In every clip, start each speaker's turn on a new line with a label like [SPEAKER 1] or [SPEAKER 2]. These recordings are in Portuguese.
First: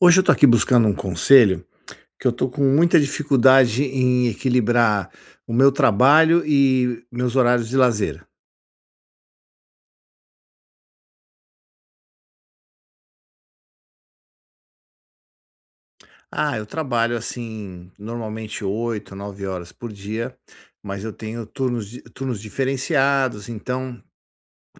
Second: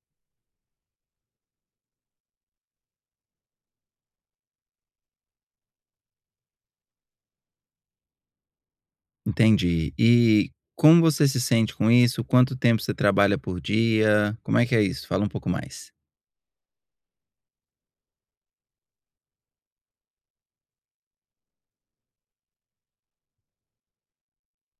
[SPEAKER 1] Hoje eu estou aqui buscando um conselho, que eu estou com muita dificuldade em equilibrar o meu trabalho e meus horários de lazer.
[SPEAKER 2] Entendi. E como você se sente com isso? Quanto tempo você trabalha por dia? Como é que é isso? Fala um pouco mais.
[SPEAKER 1] Ah, eu trabalho assim, normalmente 8, 9 horas por dia, mas eu tenho turnos, turnos diferenciados, então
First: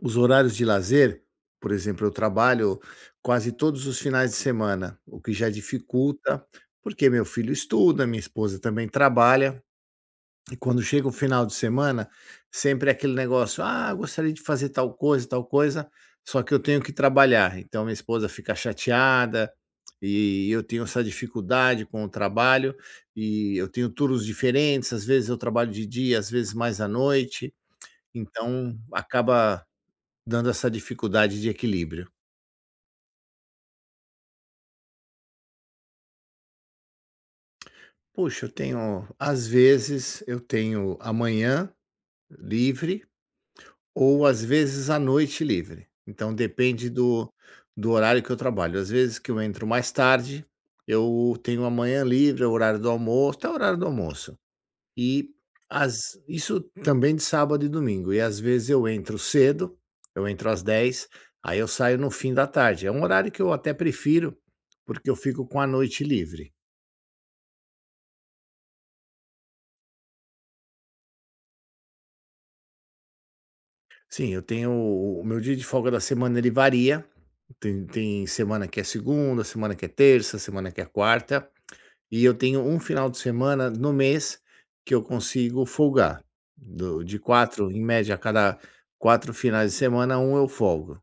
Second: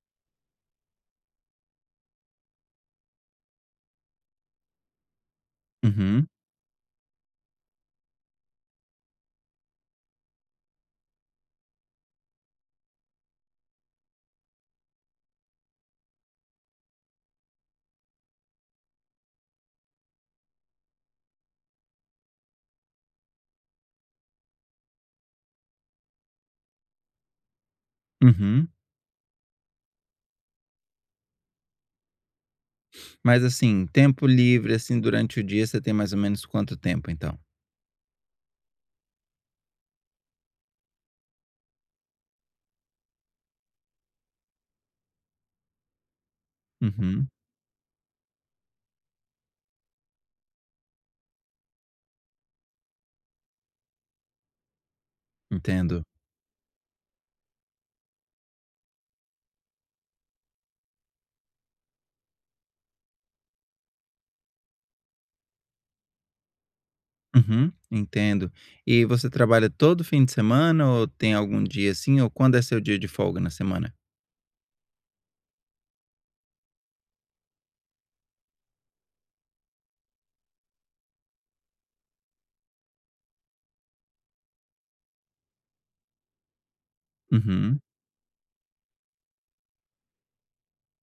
[SPEAKER 1] os horários de lazer, por exemplo, eu trabalho quase todos os finais de semana, o que já
[SPEAKER 2] Uhum,
[SPEAKER 1] dificulta, porque meu filho estuda, minha esposa também trabalha. E quando chega o final de semana, sempre é aquele negócio: "Ah, gostaria de fazer tal coisa, só que eu tenho que trabalhar". Então minha esposa fica chateada, e eu tenho essa dificuldade com o trabalho, e eu tenho turnos diferentes, às vezes eu trabalho de dia, às vezes mais à noite,
[SPEAKER 2] uhum.
[SPEAKER 1] então acaba dando essa dificuldade de equilíbrio.
[SPEAKER 2] Mas assim, tempo livre, assim, durante o dia, você tem mais ou menos quanto tempo, então?
[SPEAKER 1] Puxa, eu tenho às vezes eu tenho amanhã livre ou às vezes à noite livre, então depende
[SPEAKER 2] Uhum,
[SPEAKER 1] do horário que eu trabalho. Às vezes que eu entro mais tarde, eu tenho a manhã livre, é o horário do almoço, até o horário do almoço. E
[SPEAKER 2] entendo.
[SPEAKER 1] as isso também de sábado e domingo, e às vezes eu entro cedo, eu entro às 10, aí eu saio no fim da tarde. É um horário que eu até prefiro, porque eu fico com a noite livre.
[SPEAKER 2] Uhum, entendo. E você trabalha todo fim de semana ou tem algum dia assim? Ou quando é seu dia de folga na semana?
[SPEAKER 1] Sim, eu tenho o meu dia de folga da semana, ele varia, tem semana que é segunda, semana que é terça, semana que é quarta, e eu tenho um final de semana no mês que eu consigo folgar. Do de quatro
[SPEAKER 2] Uhum.
[SPEAKER 1] em média, a cada 4 finais de semana, um eu folgo.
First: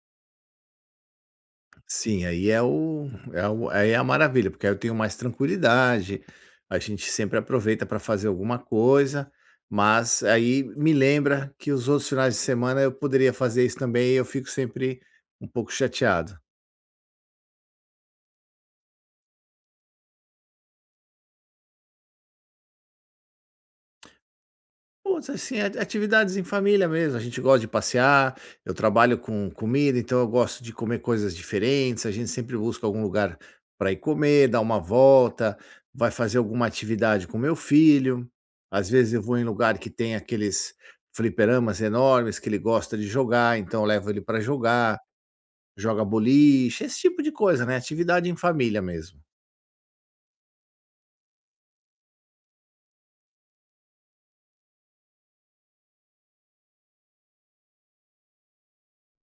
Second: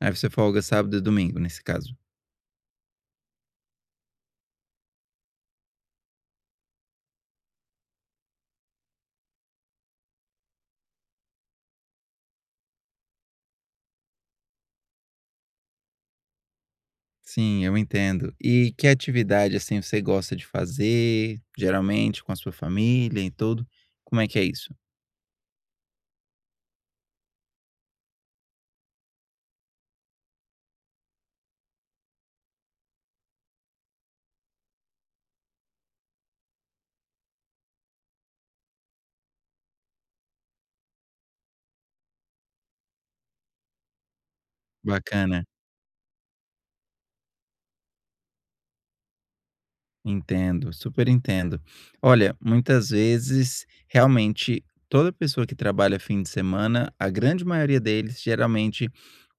[SPEAKER 2] Aí você folga sábado e domingo, nesse caso.
[SPEAKER 1] Sim, aí é o é o aí é a maravilha, porque aí eu tenho mais tranquilidade, a gente sempre aproveita para fazer alguma coisa, mas aí me lembra que os outros finais de semana eu poderia fazer isso também e eu fico sempre um pouco chateado.
[SPEAKER 2] Sim, eu entendo. E que atividade, assim, você gosta de fazer, geralmente com a sua família e tudo? Como é que é isso?
[SPEAKER 1] Putz, assim, a atividades em família mesmo, a gente gosta de passear, eu trabalho com comida, então eu gosto de comer coisas diferentes, a gente sempre busca algum lugar para ir comer, dar uma volta, vai fazer alguma atividade com meu filho, às vezes eu vou em lugar que tem aqueles fliperamas enormes que ele gosta de jogar, então eu levo ele para jogar,
[SPEAKER 2] Bacana,
[SPEAKER 1] joga boliche, esse tipo de coisa, né, atividade em família mesmo.
[SPEAKER 2] entendo, super entendo. Olha, muitas vezes, realmente, toda pessoa que trabalha fim de semana, a grande maioria deles, geralmente,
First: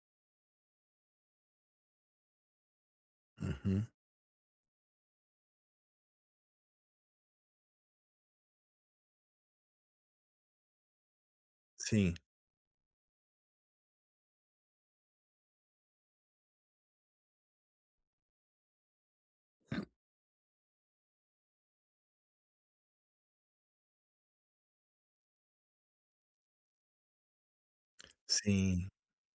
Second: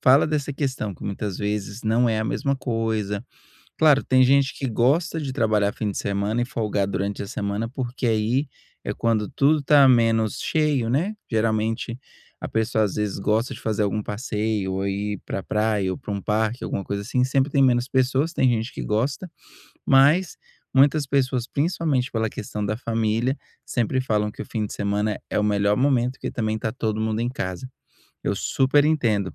[SPEAKER 2] fala dessa questão, que muitas vezes não é a mesma coisa.
[SPEAKER 1] Uhum.
[SPEAKER 2] Claro, tem gente que gosta de trabalhar fim de semana e folgar durante a semana, porque aí é quando tudo tá menos cheio, né. Geralmente
[SPEAKER 1] Sim,
[SPEAKER 2] a pessoa às vezes gosta de fazer algum passeio, ou ir pra praia, ou pra um parque, alguma coisa assim, sempre tem menos pessoas, tem gente que gosta, mas muitas pessoas, principalmente pela questão da família, sempre falam que o fim de semana é o melhor momento, que também tá todo mundo em casa. Eu super
[SPEAKER 1] sim.
[SPEAKER 2] entendo.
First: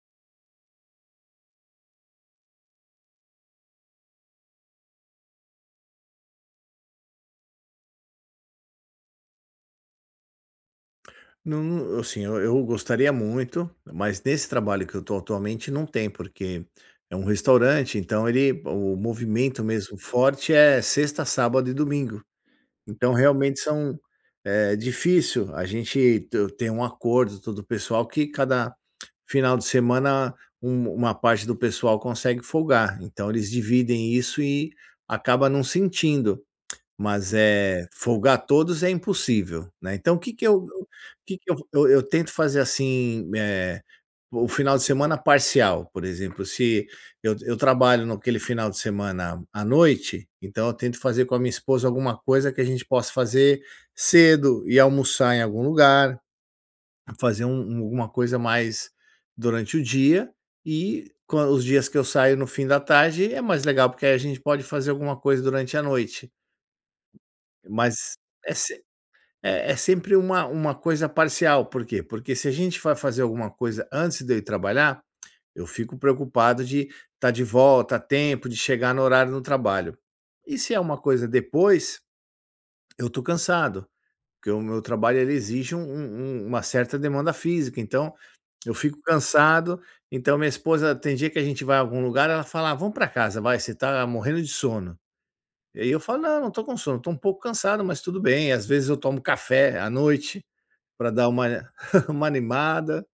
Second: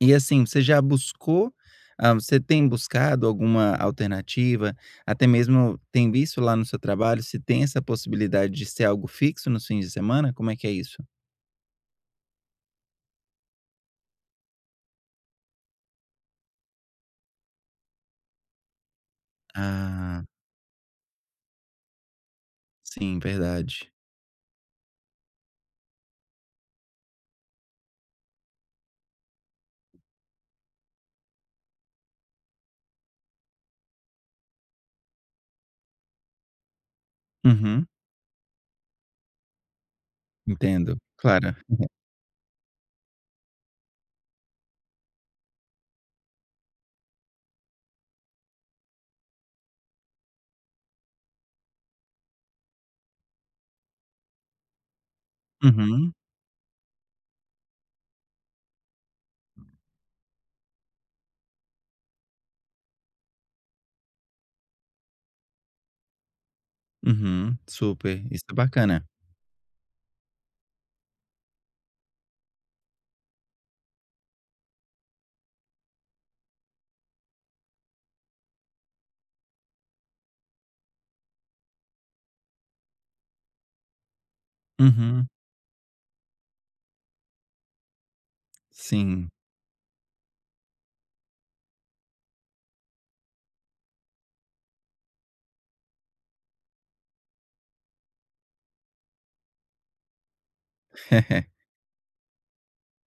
[SPEAKER 2] E assim, você já buscou ah, você tem buscado alguma alternativa? Até mesmo tem visto lá no seu trabalho se tem essa possibilidade de ser algo fixo nos fins de semana? Como é que é isso?
[SPEAKER 1] Não, assim, eu gostaria muito, mas nesse trabalho que eu estou atualmente não tem, porque é um restaurante, então ele o movimento mesmo
[SPEAKER 2] Ah,
[SPEAKER 1] forte é sexta, sábado e domingo. Então
[SPEAKER 2] sim,
[SPEAKER 1] realmente
[SPEAKER 2] verdade.
[SPEAKER 1] são é difícil, a gente te tem um acordo, todo o pessoal que cada final de semana uma parte do pessoal consegue folgar, então eles dividem isso e acaba não sentindo. Mas,
[SPEAKER 2] Uhum,
[SPEAKER 1] folgar todos é impossível, né, então o
[SPEAKER 2] entendo,
[SPEAKER 1] que que eu
[SPEAKER 2] claro.
[SPEAKER 1] eu eu tento fazer, assim, o final de semana parcial, por exemplo, se eu trabalho naquele final de semana à noite, então eu tento fazer com a minha esposa alguma coisa que a gente possa fazer cedo, e almoçar em algum
[SPEAKER 2] Uhum,
[SPEAKER 1] lugar, fazer alguma coisa mais durante o dia, e quan os dias que eu saio no fim da tarde é mais legal, porque aí a gente pode fazer alguma coisa durante a noite,
[SPEAKER 2] uhum,
[SPEAKER 1] mas
[SPEAKER 2] super, isso
[SPEAKER 1] é
[SPEAKER 2] é bacana.
[SPEAKER 1] é sempre uma coisa parcial. Por quê? Porque se a gente vai fazer alguma coisa antes de eu ir trabalhar, eu fico preocupado de estar de volta a tempo, de chegar no horário no trabalho. E se é uma coisa depois, eu tô cansado, porque o meu trabalho
[SPEAKER 2] Uhum,
[SPEAKER 1] ele exige uma certa demanda física, então eu fico
[SPEAKER 2] sim,
[SPEAKER 1] cansado, então minha esposa tem dia que a gente vai a algum lugar, ela fala: "Ah, vamos para casa, vai, você tá morrendo de sono". E aí eu falo: "Não, não tô com sono, tô um pouco cansado, mas tudo bem". Às vezes eu tomo café à noite, para dar uma uma animada,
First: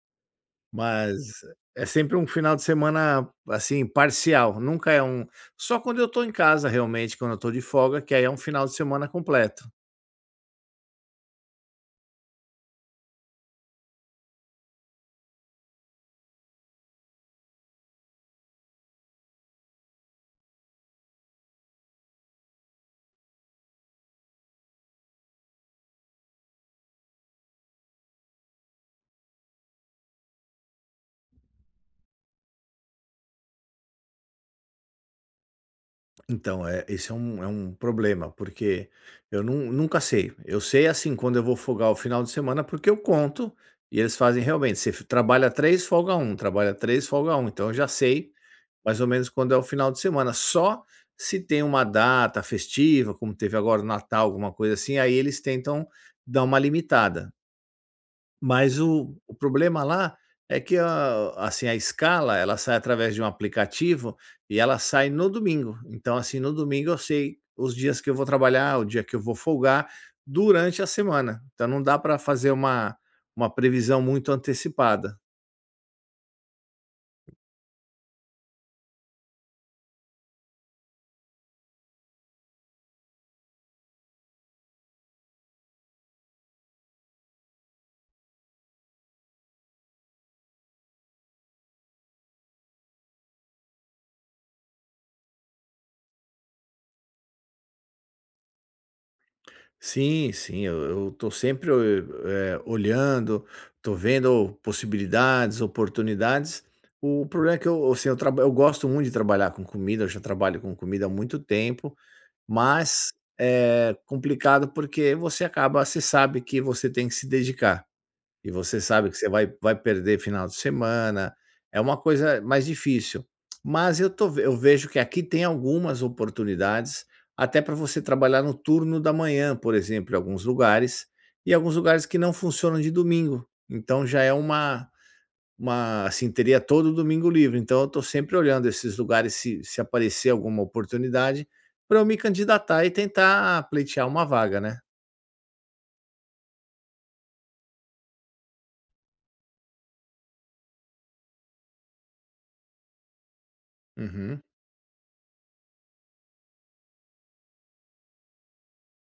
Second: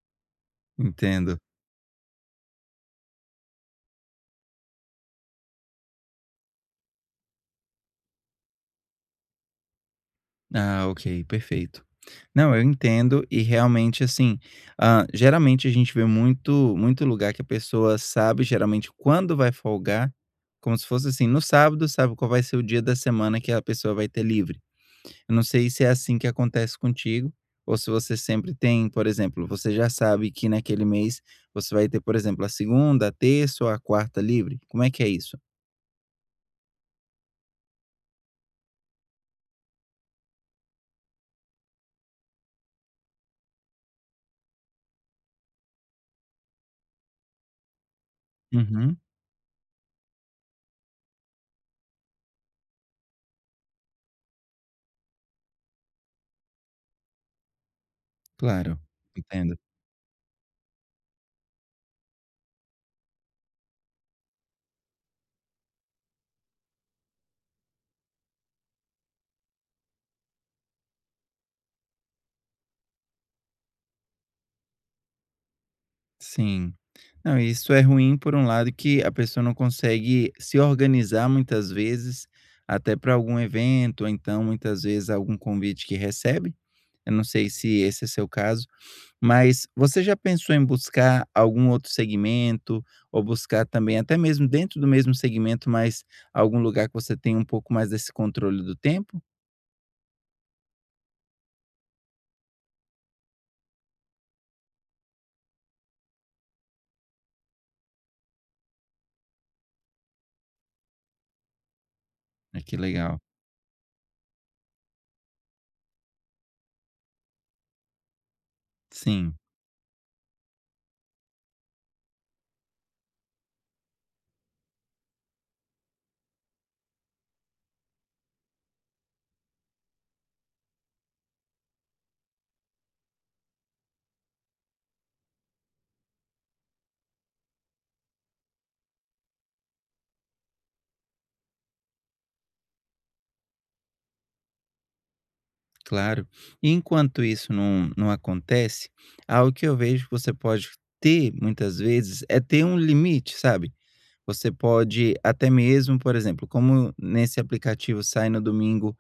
[SPEAKER 1] mas
[SPEAKER 2] entendo.
[SPEAKER 1] é sempre um final de semana, assim, parcial, nunca é um, só quando eu estou em casa realmente, quando eu estou de folga, que aí é um final de semana completo.
[SPEAKER 2] Ah, ok, perfeito. Não, eu entendo e realmente assim, ah, geralmente a gente vê muito muito lugar que a pessoa sabe geralmente quando vai folgar, como se fosse assim, no sábado sabe qual vai ser o dia da semana que a pessoa vai ter livre. Eu não sei se é assim que acontece contigo, ou se você sempre tem, por exemplo, você já sabe que naquele mês você vai ter, por exemplo, a segunda, a terça ou a quarta livre. Como é que é isso?
[SPEAKER 1] Então, esse é um problema, porque eu nunca sei. Eu sei assim quando eu vou folgar o final de semana, porque eu conto e eles fazem realmente. Você trabalha três, folga um, trabalha três, folga um. Então eu já sei
[SPEAKER 2] Uhum,
[SPEAKER 1] mais ou menos quando é o final de semana. Só se tem uma data festiva, como teve agora o Natal, alguma coisa assim, aí eles tentam dar uma limitada. Mas
[SPEAKER 2] claro,
[SPEAKER 1] o
[SPEAKER 2] entendo.
[SPEAKER 1] problema lá é que a assim, a escala, ela sai através de um aplicativo e ela sai no domingo. Então, assim, no domingo eu sei os dias que eu vou trabalhar, o dia que eu vou folgar, durante a semana. Então não dá para fazer uma previsão muito antecipada.
[SPEAKER 2] Sim. Não, isso é ruim por um lado que a pessoa não consegue se organizar muitas vezes, até para algum evento, ou então muitas vezes algum convite que recebe. Eu não sei se esse é seu caso, mas você já pensou em buscar algum outro segmento, ou buscar também, até mesmo dentro do mesmo segmento, mas algum lugar que você tenha um pouco mais desse controle do tempo?
[SPEAKER 1] Sim, sim, eu tô sempre, olhando, tô vendo possibilidades, oportunidades. O problema é que eu, assim, eu gosto muito de trabalhar com comida, eu já trabalho com comida há muito tempo.
[SPEAKER 2] Ah, que
[SPEAKER 1] Mas
[SPEAKER 2] legal.
[SPEAKER 1] é complicado, porque você sabe que você tem que se dedicar, e você sabe que você
[SPEAKER 2] Sim.
[SPEAKER 1] vai perder final de semana, é uma coisa mais difícil. Mas eu tô ve eu vejo que aqui tem algumas oportunidades, até para você trabalhar no turno da manhã, por exemplo, em alguns lugares, e alguns lugares que não funcionam de domingo. Então já é uma assim, teria todo domingo livre, então eu estou sempre olhando esses lugares se aparecer alguma oportunidade, para eu me candidatar e tentar pleitear uma vaga, né.
[SPEAKER 2] Claro. E enquanto isso não acontece, algo que eu vejo que você pode ter, muitas vezes, é ter um limite, sabe.
[SPEAKER 1] Uhum,
[SPEAKER 2] Você pode até mesmo, por exemplo, como nesse aplicativo sai no domingo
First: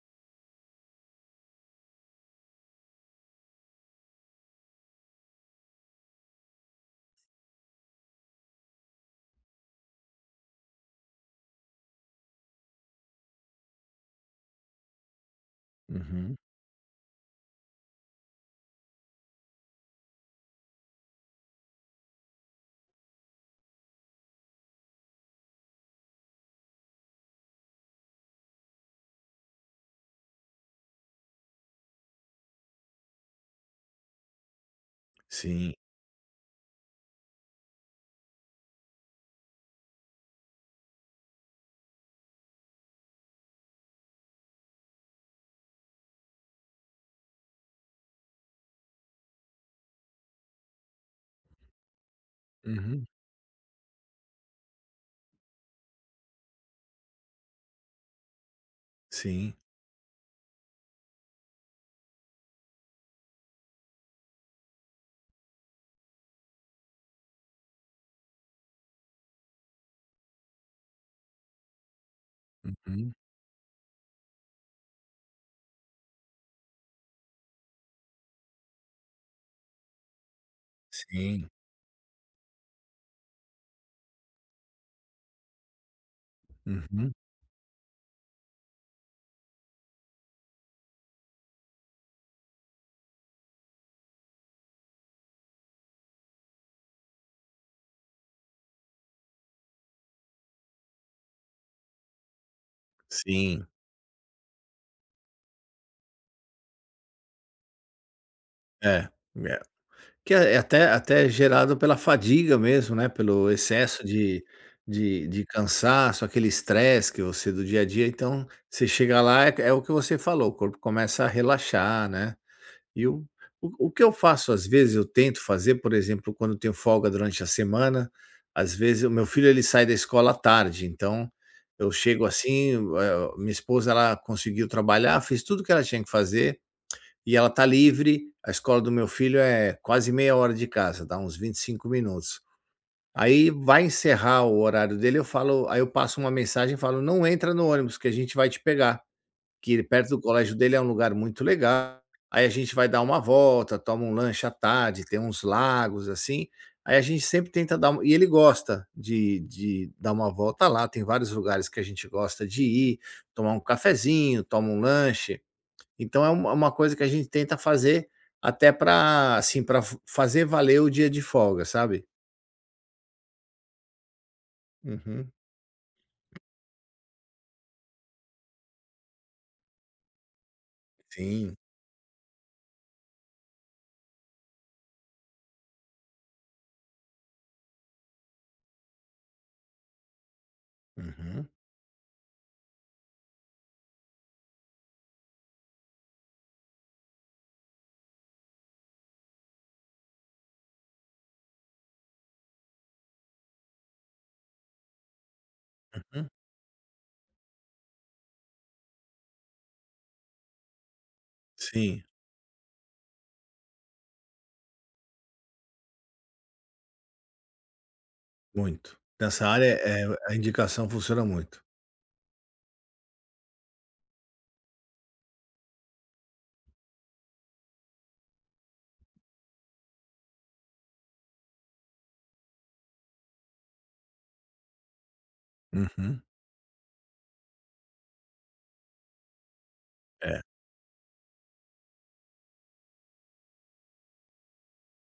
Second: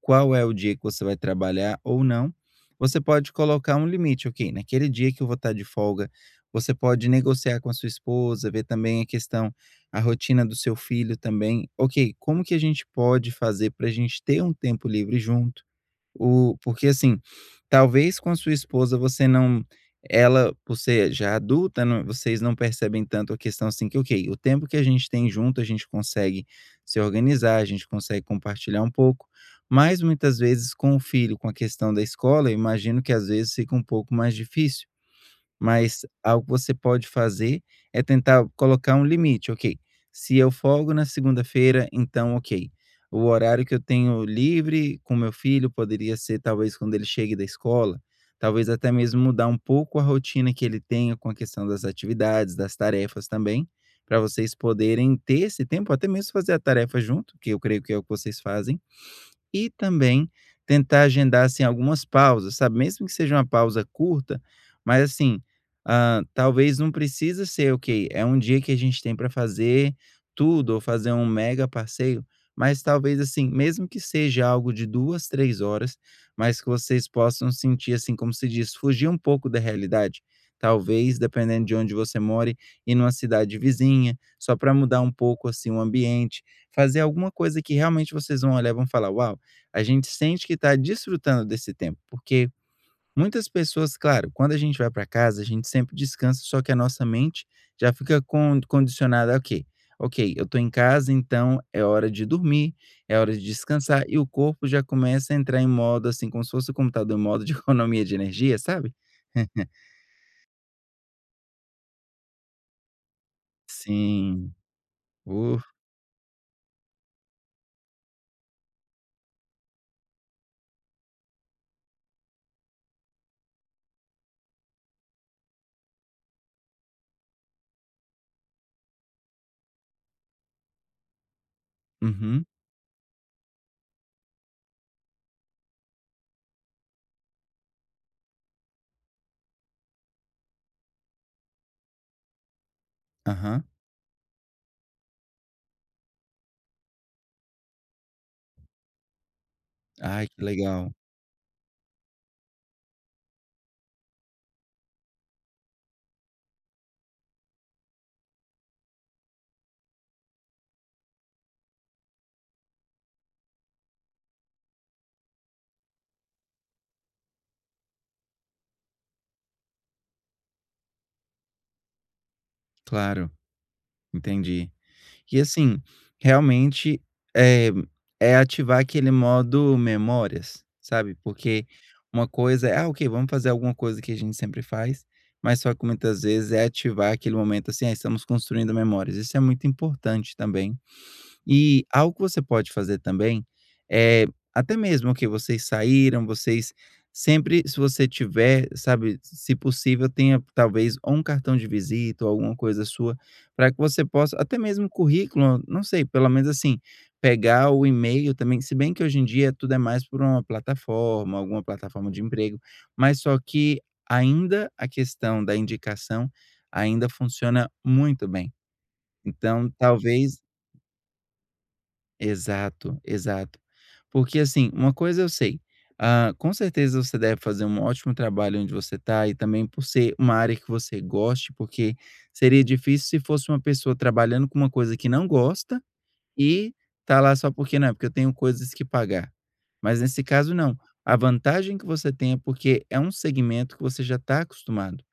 [SPEAKER 2] qual é o dia que você vai trabalhar ou não, você pode colocar um limite: "Ok, naquele dia que eu vou estar de folga", você pode negociar com a sua esposa, ver também a rotina do seu filho também: "Ok, como que a gente pode fazer para a gente ter um tempo livre junto?"
[SPEAKER 1] uhum,
[SPEAKER 2] O porque, assim, talvez com a sua esposa você não ela, por ser já adulta, não vocês não percebem tanto a questão, assim, que, ok, o tempo que a gente tem junto, a gente consegue se organizar, a gente consegue compartilhar um pouco, mas muitas vezes com o filho, com a questão da escola, eu imagino que às vezes fica um pouco mais difícil.
[SPEAKER 1] sim,
[SPEAKER 2] Mas algo que você pode fazer é tentar colocar um limite, ok, se eu folgo na segunda-feira, então ok, o horário que eu tenho livre com meu filho poderia ser talvez quando ele chegue da escola, talvez até mesmo mudar um pouco a rotina que ele tenha com a questão das atividades, das
[SPEAKER 1] uhum,
[SPEAKER 2] tarefas também, para vocês poderem ter esse tempo, até mesmo fazer a tarefa junto, que eu creio que é o que vocês fazem,
[SPEAKER 1] sim,
[SPEAKER 2] e também tentar agendar, assim, algumas pausas, sabe, mesmo que seja uma pausa curta, mas assim, ah, talvez não precisa ser, ok, é um dia que a gente tem para fazer tudo ou fazer um mega passeio, mas
[SPEAKER 1] uhum,
[SPEAKER 2] talvez assim, mesmo que seja algo de 2, 3 horas, mas que vocês possam sentir, assim, como se diz, fugir um pouco da realidade. Talvez,
[SPEAKER 1] sim,
[SPEAKER 2] dependendo de onde você more, ir numa cidade vizinha, só para mudar um pouco assim o ambiente, fazer
[SPEAKER 1] uhum,
[SPEAKER 2] alguma coisa que realmente vocês vão olhar e vão falar: "Uau, a gente sente que está desfrutando desse tempo, porque muitas pessoas, claro, quando a gente vai para casa, a gente sempre descansa, só que a nossa mente já fica condicionada, a ok, ok, eu estou em casa, então é hora de dormir, é hora de
[SPEAKER 1] sim.
[SPEAKER 2] descansar, e o corpo já começa a entrar em modo, assim, como se fosse o computador em modo de economia de energia, sabe?
[SPEAKER 1] É, é. Que é até gerado pela fadiga mesmo, né, pelo excesso de
[SPEAKER 2] Sim.
[SPEAKER 1] de de
[SPEAKER 2] Uh,
[SPEAKER 1] cansaço, aquele estresse que você do dia a dia, então, você chega lá, é o que você falou, o corpo começa a relaxar, né. E o que eu faço, às vezes, eu tento fazer, por exemplo, quando eu tenho folga durante a semana, às vezes o meu filho ele sai da escola à tarde, então eu chego
[SPEAKER 2] uhum,
[SPEAKER 1] assim, minha esposa ela conseguiu trabalhar, fez tudo o que ela tinha que fazer e ela tá livre. A escola do meu filho é quase meia hora de casa, dá uns 25 minutos. Aí
[SPEAKER 2] aham.
[SPEAKER 1] vai encerrar o horário dele, eu falo aí eu passo uma mensagem e falo: "Não entra no ônibus que a gente vai te pegar". Que perto do
[SPEAKER 2] Ai, que
[SPEAKER 1] colégio dele é um
[SPEAKER 2] legal.
[SPEAKER 1] lugar muito legal, aí a gente vai dar uma volta, toma um lanche à tarde, tem uns lagos, assim, aí a gente sempre tenta dar uma e ele gosta de dar uma volta lá, tem vários lugares que a gente gosta de ir, tomar um cafezinho, toma um lanche, então é uma coisa que a gente tenta fazer até para assim, para fazer valer o dia de folga, sabe.
[SPEAKER 2] Claro, entendi.
[SPEAKER 1] Uhum.
[SPEAKER 2] E assim, realmente, é é ativar aquele modo memórias, sabe,
[SPEAKER 1] Sim.
[SPEAKER 2] porque uma coisa é: "Ah, ok, vamos fazer alguma coisa que a gente sempre faz", mas só que muitas vezes é ativar aquele momento, assim: "Ah, estamos construindo memórias". Isso é muito importante também.
[SPEAKER 1] Uhum,
[SPEAKER 2] E algo que você pode fazer também é até mesmo que vocês saíram, vocês sempre, se você tiver, sabe, se possível, tenha talvez ou um cartão de visita ou alguma coisa sua, para que você possa, até mesmo currículo, não sei,
[SPEAKER 1] uhum.
[SPEAKER 2] pelo menos assim, pegar o e-mail também. Se bem que hoje em dia tudo é mais por uma plataforma, alguma
[SPEAKER 1] Sim,
[SPEAKER 2] plataforma de emprego, mas só que ainda a questão da indicação ainda funciona muito bem.
[SPEAKER 1] muito. Nessa área,
[SPEAKER 2] Então,
[SPEAKER 1] a
[SPEAKER 2] talvez
[SPEAKER 1] indicação funciona muito.
[SPEAKER 2] exato, exato. Porque assim, uma coisa eu sei, ah, com certeza você deve fazer um ótimo trabalho onde você está e também por ser uma área que você goste, porque seria difícil se fosse uma pessoa trabalhando com uma coisa que não gosta
[SPEAKER 1] Uhum.
[SPEAKER 2] e tá lá só porque não, é porque eu tenho coisas que pagar. Mas nesse
[SPEAKER 1] É.
[SPEAKER 2] caso não, a vantagem que você tem é porque é um segmento que você já está acostumado.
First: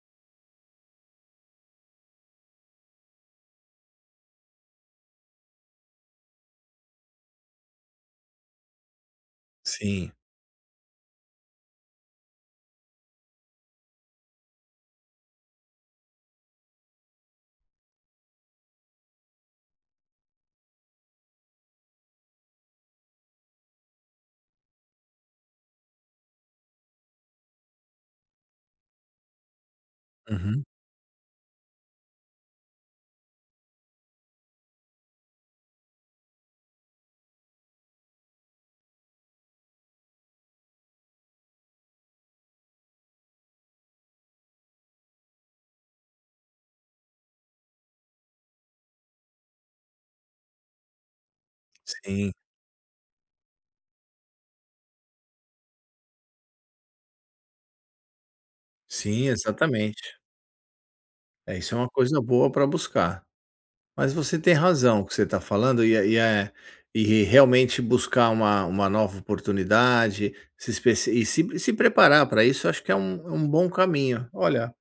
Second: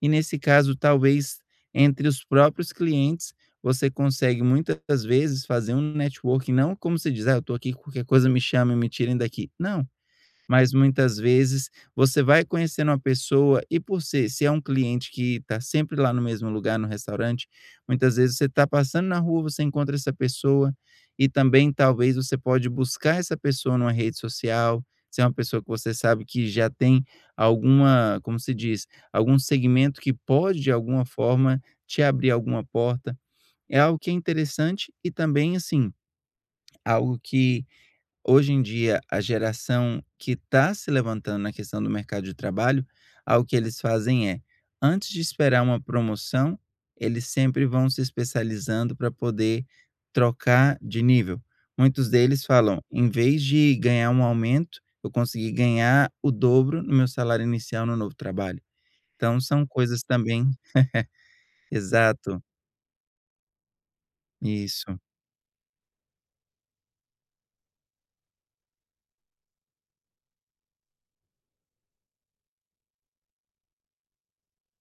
[SPEAKER 2] E nesse caso, talvez entre os próprios clientes, você consegue muitas vezes fazer um networking, não como você diz: "Ah, eu estou aqui, qualquer coisa me chamem, me tirem daqui". Não,
[SPEAKER 1] Sim.
[SPEAKER 2] mas muitas vezes você vai conhecendo uma pessoa e por ser se é um cliente que está sempre lá no mesmo lugar, no restaurante, muitas vezes você está passando na rua, você encontra essa pessoa e também talvez você pode buscar essa pessoa numa rede social, se é uma pessoa que você sabe que já tem alguma como se diz? Algum segmento que pode
[SPEAKER 1] Uhum.
[SPEAKER 2] de alguma forma te abrir alguma porta. É algo que é interessante e também, assim, algo que hoje em dia, a geração que está se levantando na questão do mercado de trabalho, algo que eles fazem é, antes de esperar uma promoção, eles sempre vão se especializando para poder trocar de nível. Muitos
[SPEAKER 1] Sim,
[SPEAKER 2] deles falam: "Em vez de ganhar um aumento, eu consegui ganhar o dobro no meu salário inicial no novo trabalho".
[SPEAKER 1] sim,
[SPEAKER 2] Então são coisas
[SPEAKER 1] exatamente.
[SPEAKER 2] também
[SPEAKER 1] É, isso é uma coisa
[SPEAKER 2] exato,
[SPEAKER 1] boa para buscar. Mas você tem
[SPEAKER 2] isso.
[SPEAKER 1] razão o que você está falando, e realmente buscar uma nova oportunidade, se especi e se preparar para isso, acho que é um bom caminho. Olha,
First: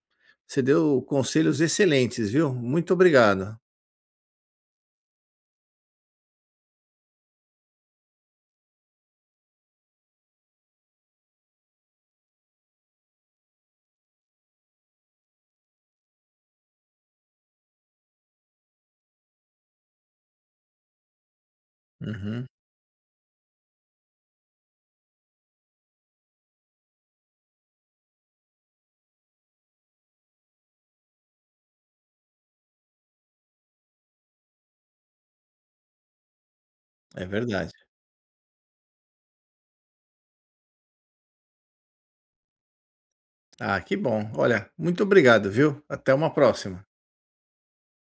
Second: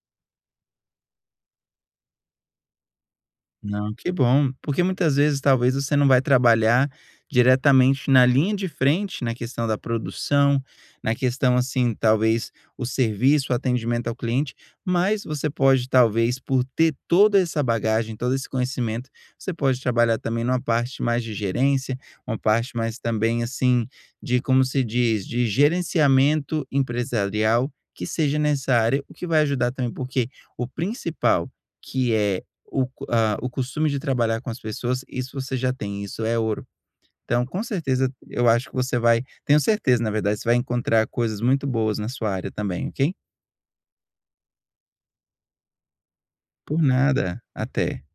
[SPEAKER 1] você deu conselhos excelentes, viu. Muito obrigado.
[SPEAKER 2] Não, que bom. Porque muitas vezes talvez você não vai trabalhar diretamente na linha de frente, na questão da produção, na questão assim, talvez o serviço, o atendimento ao cliente, mas você pode talvez por ter toda essa bagagem, todo esse conhecimento, você pode trabalhar também numa parte mais de gerência, uma
[SPEAKER 1] Uhum.
[SPEAKER 2] parte mais também assim de como se diz, de gerenciamento empresarial que seja nessa área, o que vai ajudar também porque o principal que é o costume de trabalhar com as pessoas, isso você já tem, isso é ouro.
[SPEAKER 1] É
[SPEAKER 2] Então, com
[SPEAKER 1] verdade.
[SPEAKER 2] certeza, eu acho que você vai tenho certeza, na verdade, você vai encontrar coisas muito boas na sua área também, ok?
[SPEAKER 1] Ah, que bom. Olha, muito obrigado, viu. Até uma
[SPEAKER 2] Por
[SPEAKER 1] próxima.
[SPEAKER 2] nada, até.